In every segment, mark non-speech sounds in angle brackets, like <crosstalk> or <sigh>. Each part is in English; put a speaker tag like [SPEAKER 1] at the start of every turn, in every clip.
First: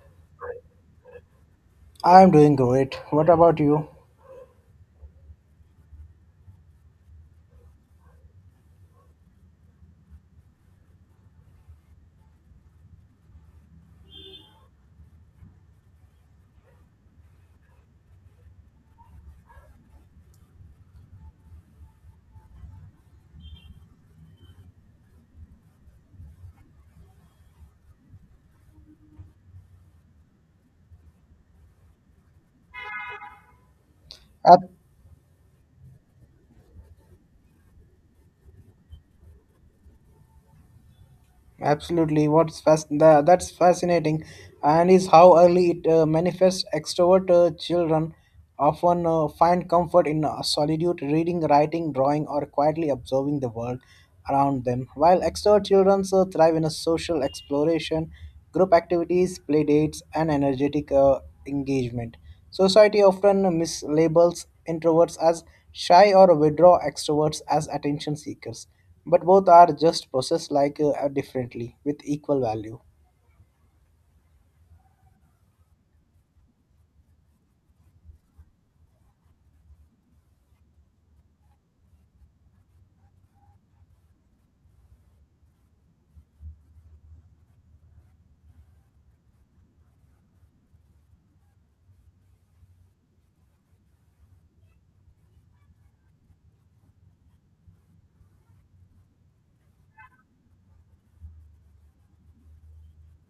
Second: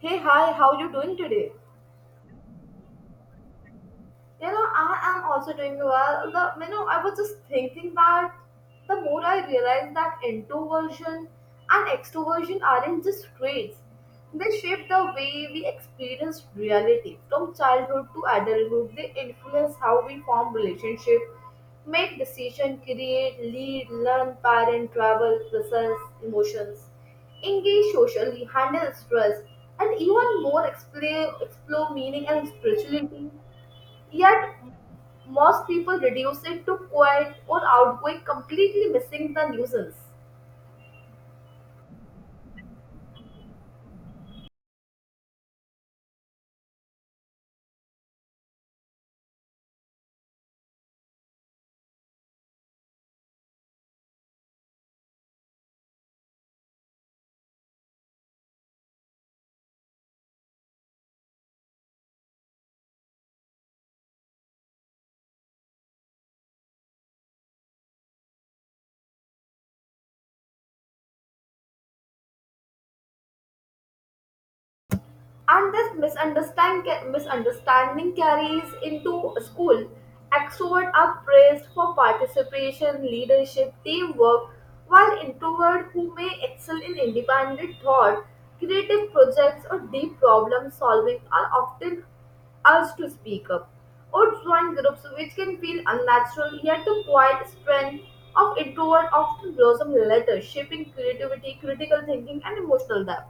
[SPEAKER 1] Hey, hi, how you doing today?
[SPEAKER 2] I'm doing great. What about you?
[SPEAKER 1] I am also doing well. I was just thinking that the more I realize that introversion and extroversion aren't just traits. They shape the way we experience reality. From childhood to adulthood, they influence how we form relationships, make decisions, create, lead, learn, parent, travel, process emotions, engage socially, handle stress, and even more explore meaning and spirituality. Yet,
[SPEAKER 2] Ab-
[SPEAKER 1] most people reduce it to quiet or outgoing, completely missing the nuisance.
[SPEAKER 2] Absolutely. What's fast? That's fascinating, and is how early it manifests. Extrovert children often find comfort in solitude, reading, writing, drawing, or quietly observing the world around them. While extrovert children thrive in a social exploration, group activities, play dates, and energetic engagement. Society often mislabels introverts as shy or withdraw extroverts as attention seekers, but both are just processed like differently with equal value.
[SPEAKER 1] And this misunderstanding carries into school. Extrovert are praised for participation, leadership, teamwork, while introvert who may excel in independent thought, creative projects, or deep problem solving are often urged to speak up or join groups which can feel unnatural, yet the quiet strength of introvert often blossom later, shaping creativity, critical thinking, and emotional depth.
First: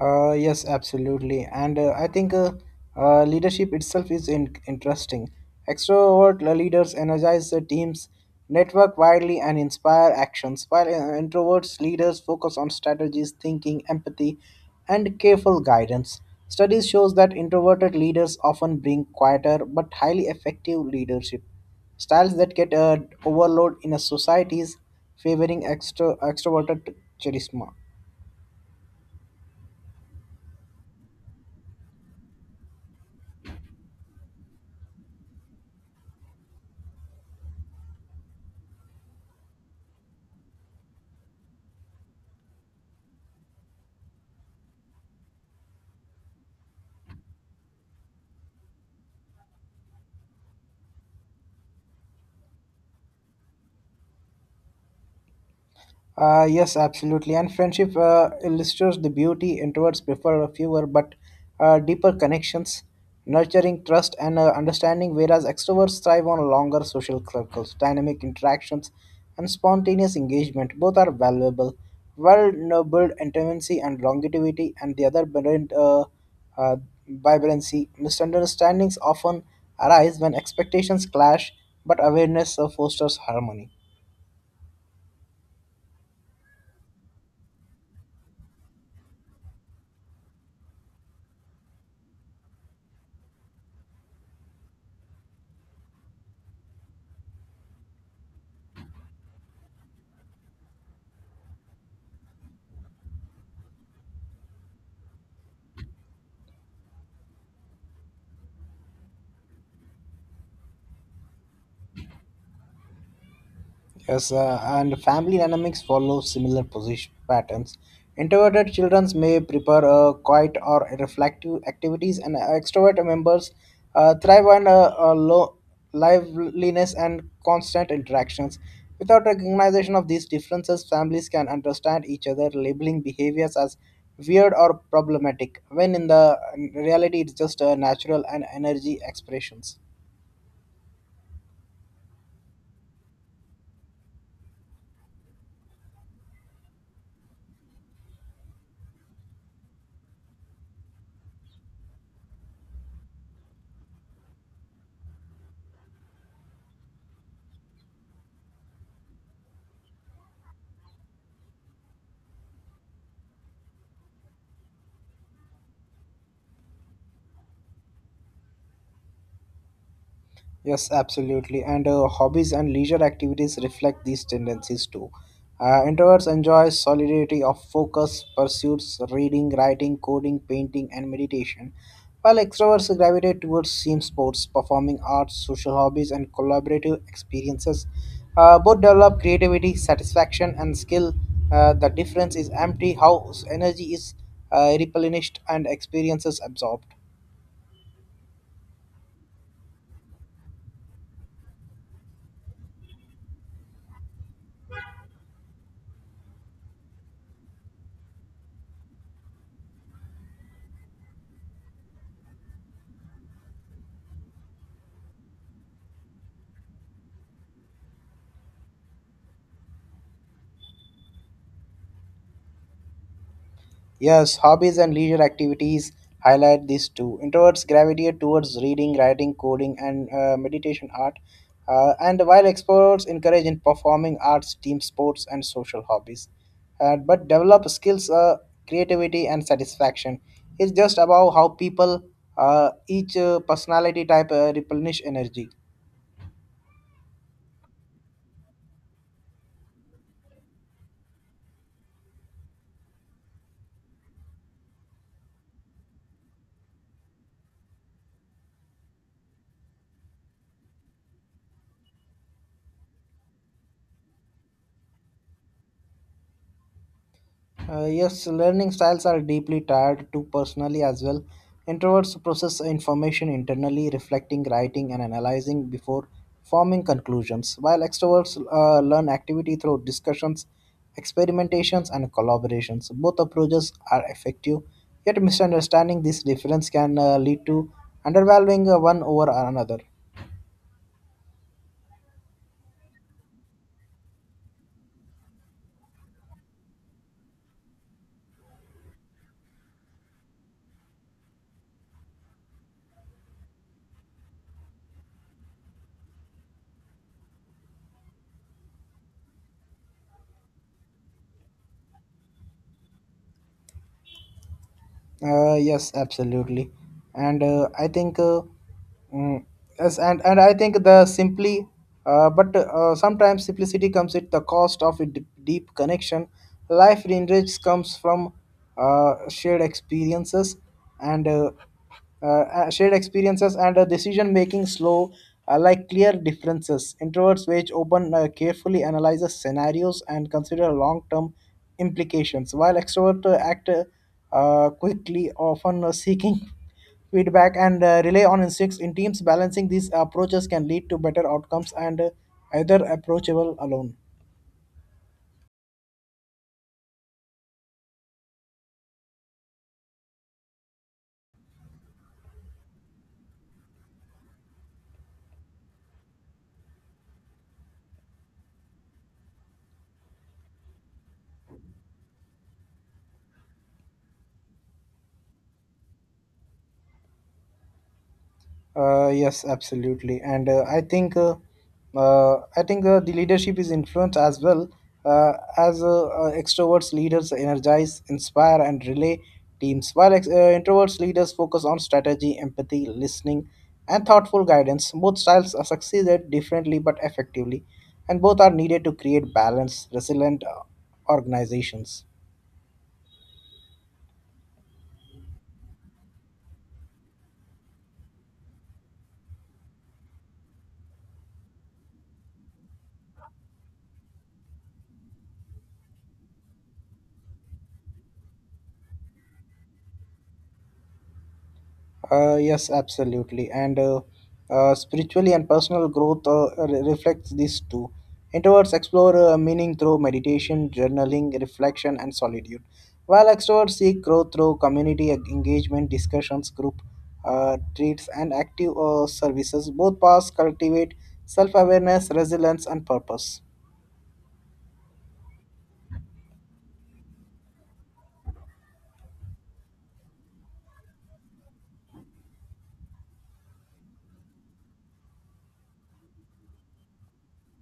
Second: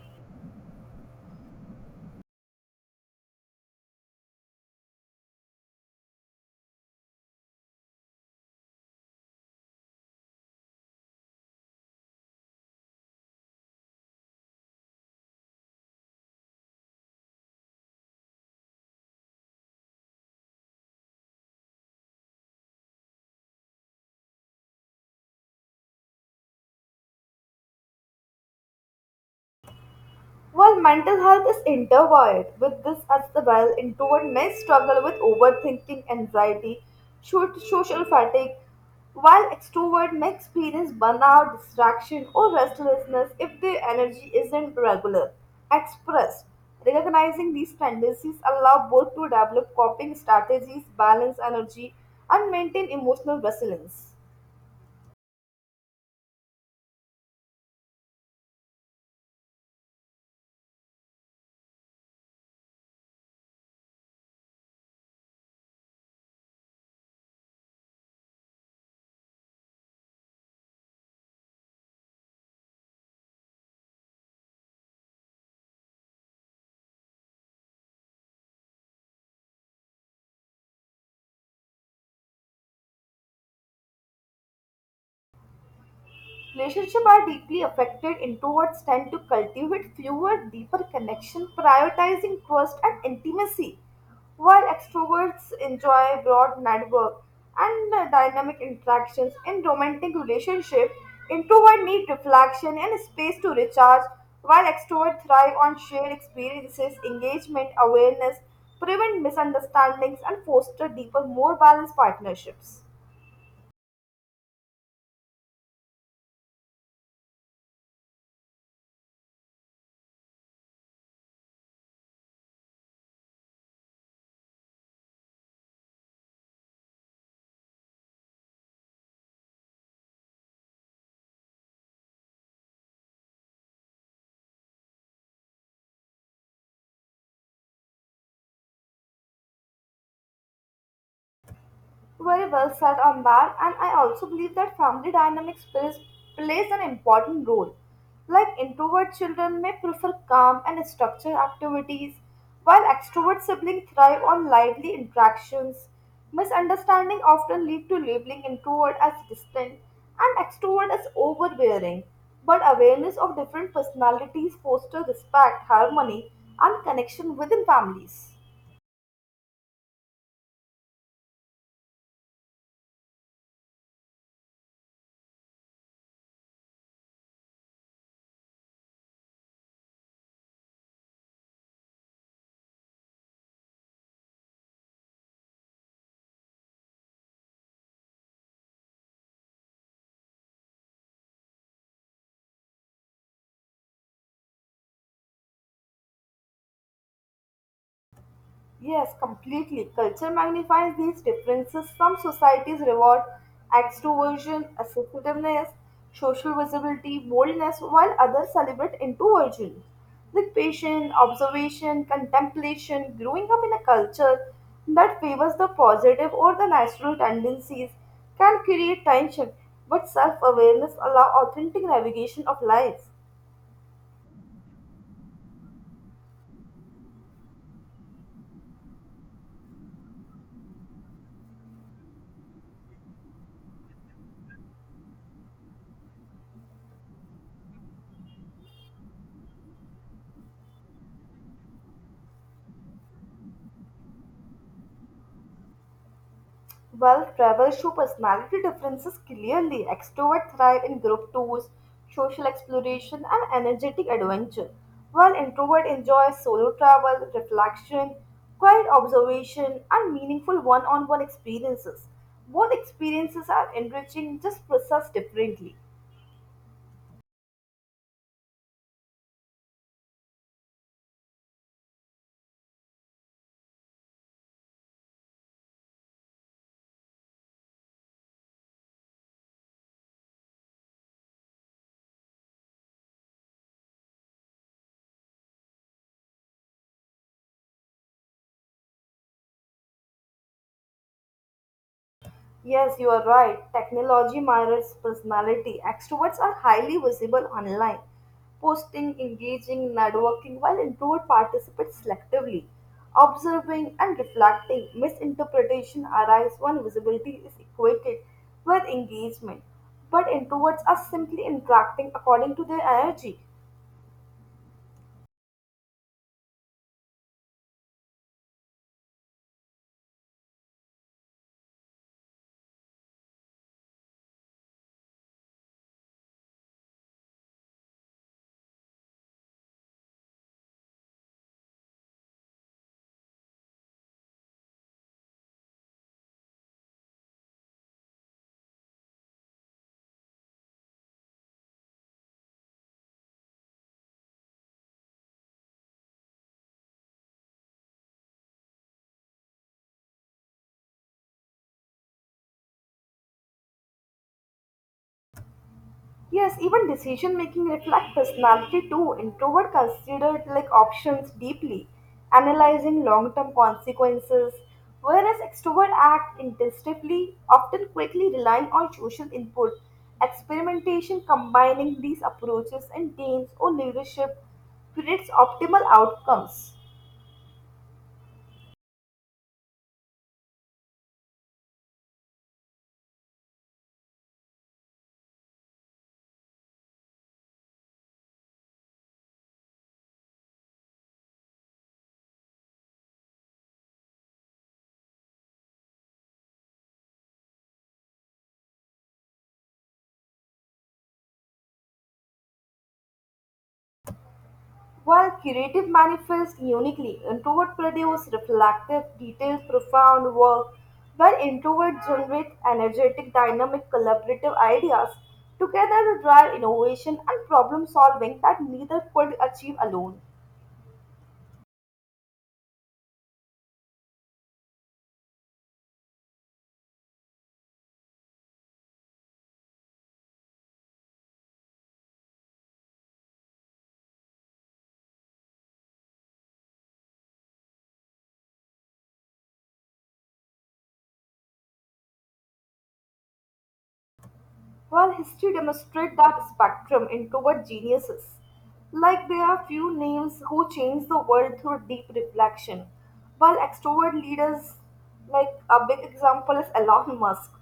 [SPEAKER 2] Yes, absolutely. And I think leadership itself is interesting. Extrovert leaders energize the teams, network widely, and inspire actions, while introverts leaders focus on strategies, thinking, empathy, and careful guidance. Studies shows that introverted leaders often bring quieter but highly effective leadership styles that get overload in a societies favoring extroverted charisma.
[SPEAKER 1] While mental health is intertwined with this as the well. Introvert may struggle with overthinking, anxiety, social fatigue, while extrovert may experience burnout, distraction, or restlessness if their energy isn't regular. Expressed. Recognizing these tendencies allow both to develop coping strategies, balance energy, and maintain emotional resilience.
[SPEAKER 2] Yes, absolutely. And friendship illustrates the beauty introverts prefer fewer but deeper connections, nurturing trust and understanding, whereas extroverts thrive on longer social circles, dynamic interactions, and spontaneous engagement. Both are valuable. Well, no, build intimacy and longevity, and the other build uh, vibrancy. Misunderstandings often arise when expectations clash, but awareness fosters harmony.
[SPEAKER 1] Relationships are deeply affected. Introverts tend to cultivate fewer, deeper connections, prioritizing trust and intimacy, while extroverts enjoy broad network and dynamic interactions. In romantic relationships, introverts need reflection and space to recharge, while extroverts thrive on shared experiences, engagement, awareness, prevent misunderstandings, and foster deeper, more balanced partnerships.
[SPEAKER 2] Yes, and family dynamics follow similar position patterns. Introverted children may prefer quiet or reflective activities, and extrovert members thrive on low liveliness and constant interactions. Without recognition of these differences, families can understand each other, labeling behaviors as weird or problematic, when in reality it's just natural and energy expressions.
[SPEAKER 1] Very well said on that, and I also believe that family dynamics plays an important role. Like introvert children may prefer calm and structured activities, while extrovert siblings thrive on lively interactions. Misunderstanding often lead to labeling introvert as distant and extrovert as overbearing. But awareness of different personalities foster respect, harmony, and connection within families.
[SPEAKER 2] Yes, absolutely. And hobbies and leisure activities reflect these tendencies too. Introverts enjoy solidity of focus pursuits, reading, writing, coding, painting, and meditation, while extroverts gravitate towards team sports, performing arts, social hobbies, and collaborative experiences. Both develop creativity, satisfaction, and skill. The difference is empty, how energy is replenished and experiences absorbed.
[SPEAKER 1] Yes, completely. Culture magnifies these differences. Some societies reward extroversion, assertiveness, social visibility, boldness, while others celebrate introversion. Like patience, observation, contemplation, growing up in a culture that favors the positive or the natural tendencies can create tension, but self awareness allows authentic navigation of life.
[SPEAKER 2] Yes, hobbies and leisure activities highlight these too. Introverts gravitate towards reading, writing, coding, and meditation art, and while extroverts encourage in performing arts, team sports, and social hobbies. But develop skills, creativity, and satisfaction. It's just about how people, each personality type, replenish energy.
[SPEAKER 1] Well, travels show personality differences clearly. Extroverts thrive in group tours, social exploration, and energetic adventure, while introverts enjoy solo travel, reflection, quiet observation, and meaningful one on one experiences. Both experiences are enriching, just processed differently.
[SPEAKER 2] Yes, learning styles are deeply tied to personally as well. Introverts process information internally, reflecting, writing, and analyzing before forming conclusions, while extroverts learn activity through discussions, experimentations, and collaborations. Both approaches are effective, yet misunderstanding this difference can lead to undervaluing one over another.
[SPEAKER 1] Yes, you are right. Technology mirrors personality. Extroverts are highly visible online, posting, engaging, networking, while introvert participate selectively, observing and reflecting. Misinterpretation arises when visibility is equated with engagement, but introverts are simply interacting according to their energy.
[SPEAKER 2] Yes, absolutely, and mm, yes, and I think the simply, but sometimes simplicity comes at the cost of a deep connection. Life enriched comes from uh, shared experiences, and uh, uh, shared experiences and decision making slow like clear differences introverts which open carefully analyzes scenarios and consider long term implications, while extroverts act quickly, often seeking <laughs> feedback and rely on instincts in teams. Balancing these approaches can lead to better outcomes and either approachable alone.
[SPEAKER 1] Yes, even decision making reflect personality too. Introvert considered like options deeply, analyzing long term consequences, whereas extrovert act instinctively, often quickly relying on social input. Experimentation combining these approaches in teams or leadership creates optimal outcomes.
[SPEAKER 2] Yes, absolutely, and I think the leadership is influenced as well, as extroverts leaders energize, inspire, and relay teams, while introverts leaders focus on strategy, empathy, listening, and thoughtful guidance. Both styles are succeeded differently but effectively, and both are needed to create balanced, resilient organizations.
[SPEAKER 1] While creative manifest uniquely, introvert produce reflective, detailed, profound work, while introverts generate energetic, dynamic, collaborative ideas. Together they drive innovation and problem solving that neither could achieve alone.
[SPEAKER 2] Yes, absolutely. And spiritually and personal growth reflects these two. Introverts explore meaning through meditation, journaling, reflection, and solitude, while extroverts seek growth through community engagement, discussions, group treats, and active services. Both paths cultivate self awareness, resilience, and purpose.
[SPEAKER 1] While history demonstrates that spectrum into geniuses. Like there are few names who change the world through deep reflection, while extrovert leaders, like a big example is Elon Musk,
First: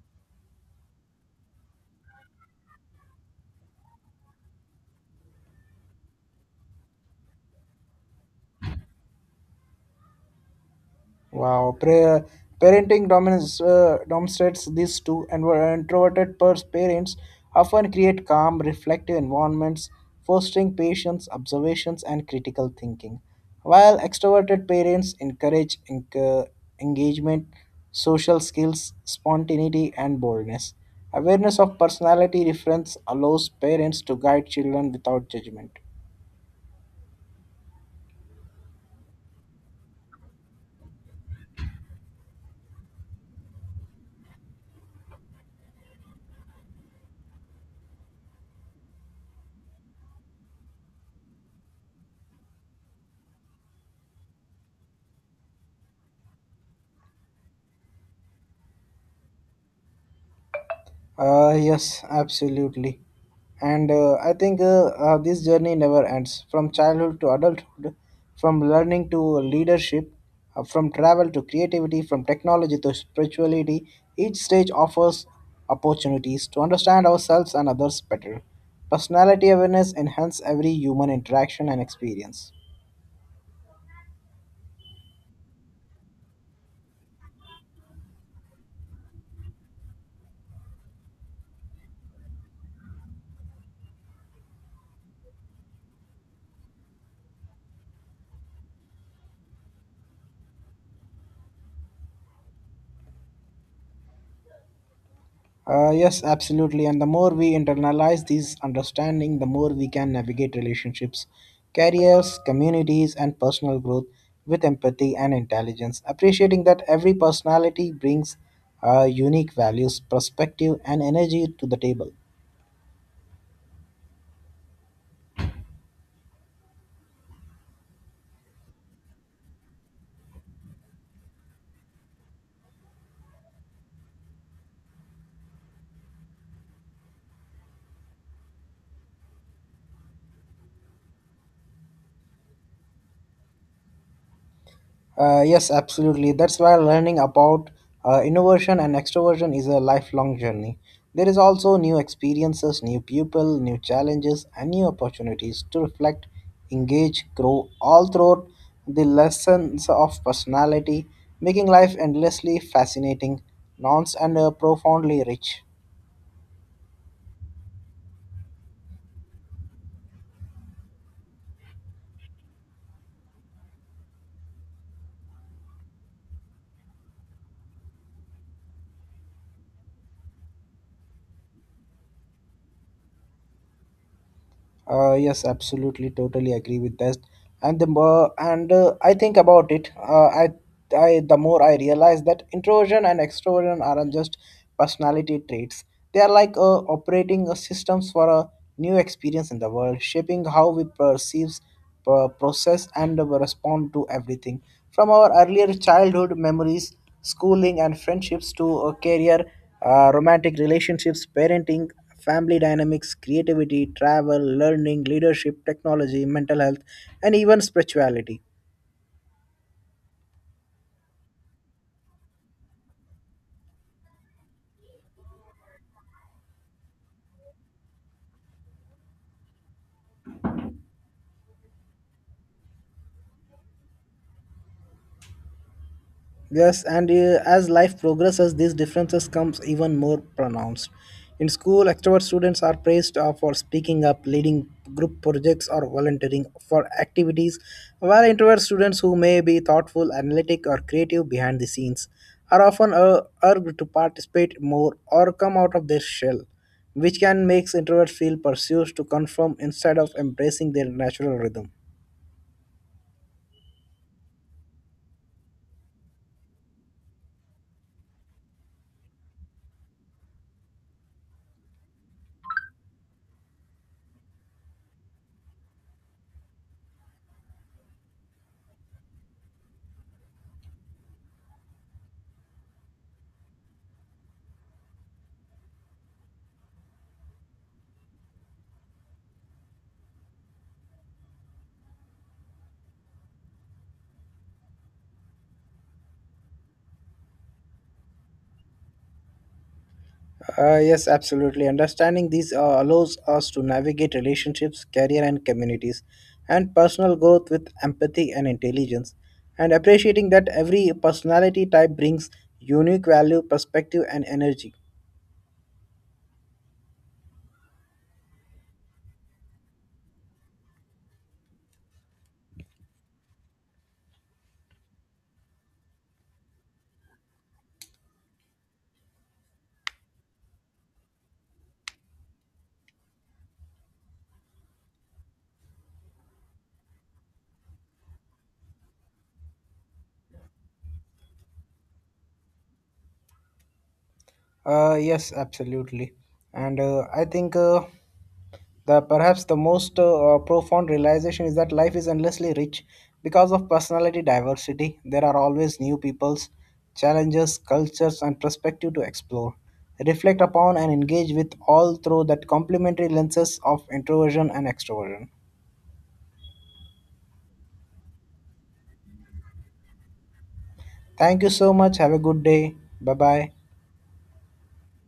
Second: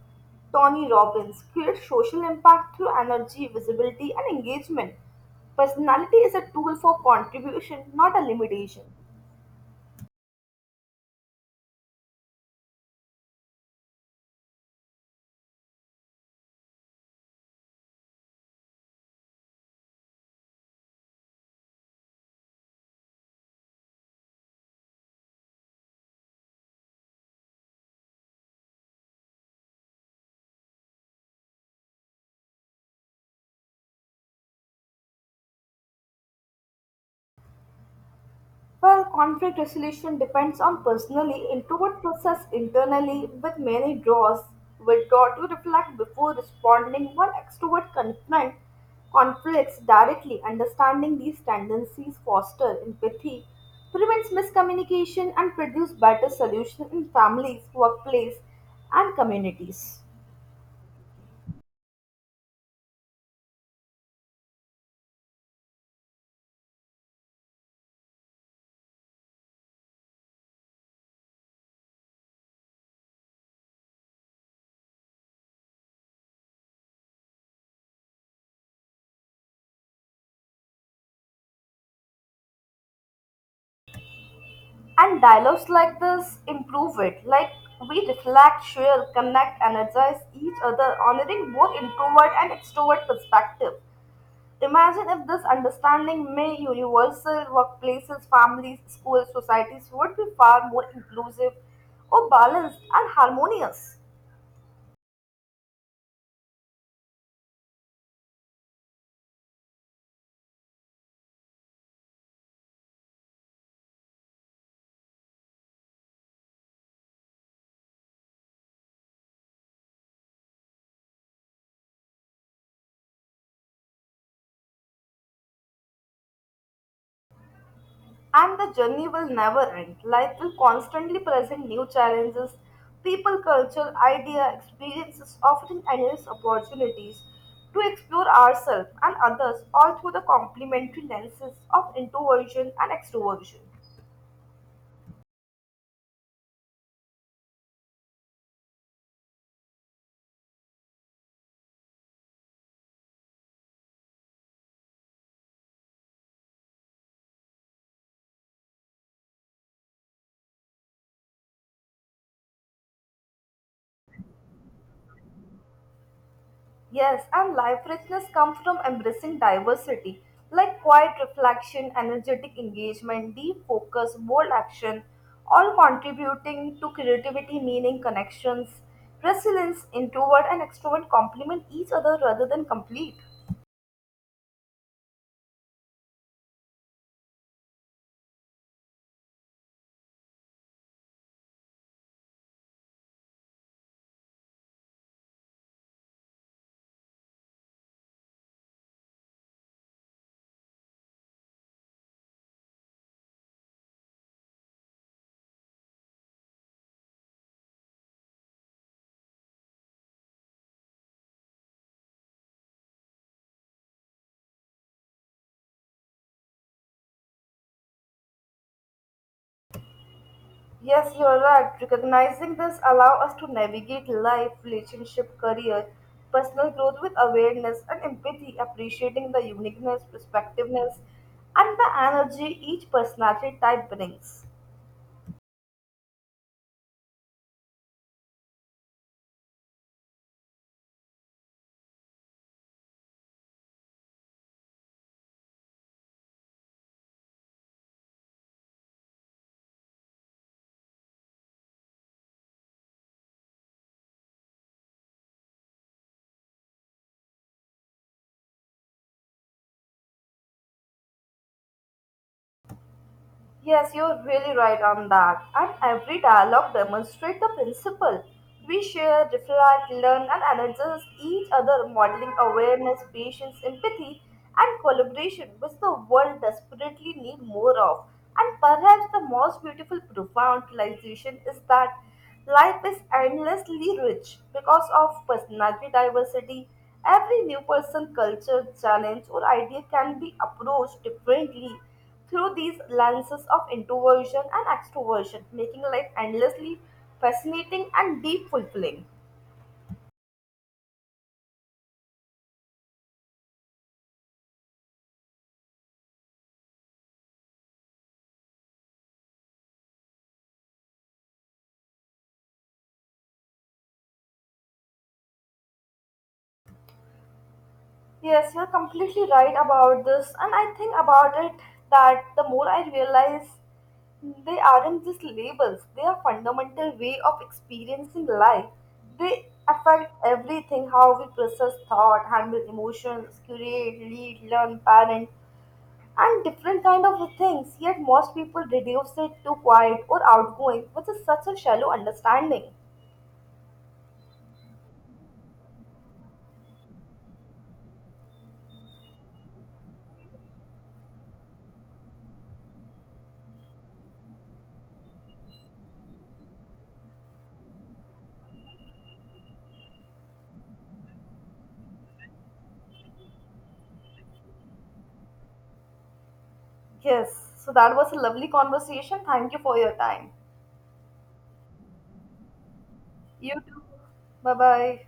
[SPEAKER 1] Tony Robbins, create social impact through energy, visibility, and engagement. Personality is a tool for contribution, not a limitation.
[SPEAKER 2] Wow, parenting dominance demonstrates these two, and were introverted parents often create calm, reflective environments, fostering patience, observations, and critical thinking, while extroverted parents encourage engagement, social skills, spontaneity, and boldness. Awareness of personality difference allows parents to guide children without judgment.
[SPEAKER 1] Well, conflict resolution depends on personally. Introvert process internally with many draws, withdraw to reflect before responding, while extrovert confront conflicts directly. Understanding these tendencies foster empathy, prevents miscommunication, and produce better solutions in families, workplace, and communities.
[SPEAKER 2] Yes, absolutely. And I think this journey never ends, from childhood to adulthood, from learning to leadership, from travel to creativity, from technology to spirituality. Each stage offers opportunities to understand ourselves and others better. Personality awareness enhances every human interaction and experience.
[SPEAKER 1] And dialogues like this improve it. Like we reflect, share, connect, energize each other, honoring both introvert and extrovert perspective. Imagine if this understanding may universal workplaces, families, schools, societies would be far more inclusive or balanced and harmonious.
[SPEAKER 2] Yes, absolutely. And the more we internalize these understanding, the more we can navigate relationships, careers, communities, and personal growth with empathy and intelligence. Appreciating that every personality brings unique values, perspective, and energy to the table.
[SPEAKER 1] And the journey will never end. Life will constantly present new challenges. People, culture, idea, experiences offering endless opportunities to explore ourselves and others all through the complementary lenses of introversion and extroversion.
[SPEAKER 2] Yes, absolutely. That's why learning about innovation and extroversion is a lifelong journey. There is also new experiences, new people, new challenges, and new opportunities to reflect, engage, grow all throughout the lessons of personality, making life endlessly fascinating, nuanced, and profoundly rich.
[SPEAKER 1] Yes, and life richness comes from embracing diversity, like quiet reflection, energetic engagement, deep focus, bold action, all contributing to creativity, meaning, connections, resilience, introvert and extrovert complement each other rather than complete.
[SPEAKER 2] Yes, absolutely, totally agree with that. And the more, and I think about it, the more I realize that introversion and extroversion aren't just personality traits. They are like operating systems for a new experience in the world, shaping how we perceive, process, and respond to everything. From our earlier childhood memories, schooling, and friendships to a career, romantic relationships, parenting, family dynamics, creativity, travel, learning, leadership, technology, mental health, and even spirituality.
[SPEAKER 1] Yes, you are right. Recognizing this allows us to navigate life, relationship, career, personal growth with awareness and empathy, appreciating the uniqueness, perspectiveness, and the energy each personality type brings.
[SPEAKER 2] Yes, and as life progresses, these differences comes even more pronounced. In school, extrovert students are praised for speaking up, leading group projects, or volunteering for activities, while introvert students who may be thoughtful, analytic, or creative behind the scenes are often urged to participate more or come out of their shell, which can make introverts feel pursued to conform instead of embracing their natural rhythm.
[SPEAKER 1] Yes, you're really right on that. And every dialogue demonstrates the principle. We share, reflect, learn, and energize each other, modeling awareness, patience, empathy, and collaboration, which the world desperately needs more of. And perhaps the most beautiful, profound realization is that life is endlessly rich because of personality diversity. Every new person, culture, challenge, or idea can be approached differently through these lenses of introversion and extroversion, making life endlessly fascinating and deep fulfilling.
[SPEAKER 2] Yes, absolutely. Understanding these allows us to navigate relationships, career, and communities, and personal growth with empathy and intelligence. And appreciating that every personality type brings unique value, perspective, and energy.
[SPEAKER 1] Yes, you're completely right about this, and I think about it that the more I realize they aren't just labels, they are fundamental way of experiencing life. They affect everything, how we process thought, handle emotions, create, lead, learn, parent, and different kind of things, yet most people reduce it to quiet or outgoing, which is such a shallow understanding.
[SPEAKER 2] Yes, absolutely. And I think. The perhaps the most profound realization is that life is endlessly rich because of personality diversity. There are always new peoples, challenges, cultures, and perspective to explore, reflect upon, and engage with, all through that complementary lenses of introversion and extroversion.
[SPEAKER 1] Yes, so that was a lovely conversation, thank you for your time.
[SPEAKER 2] Thank you so much. Have a good day. Bye bye.
[SPEAKER 1] You too. Bye bye.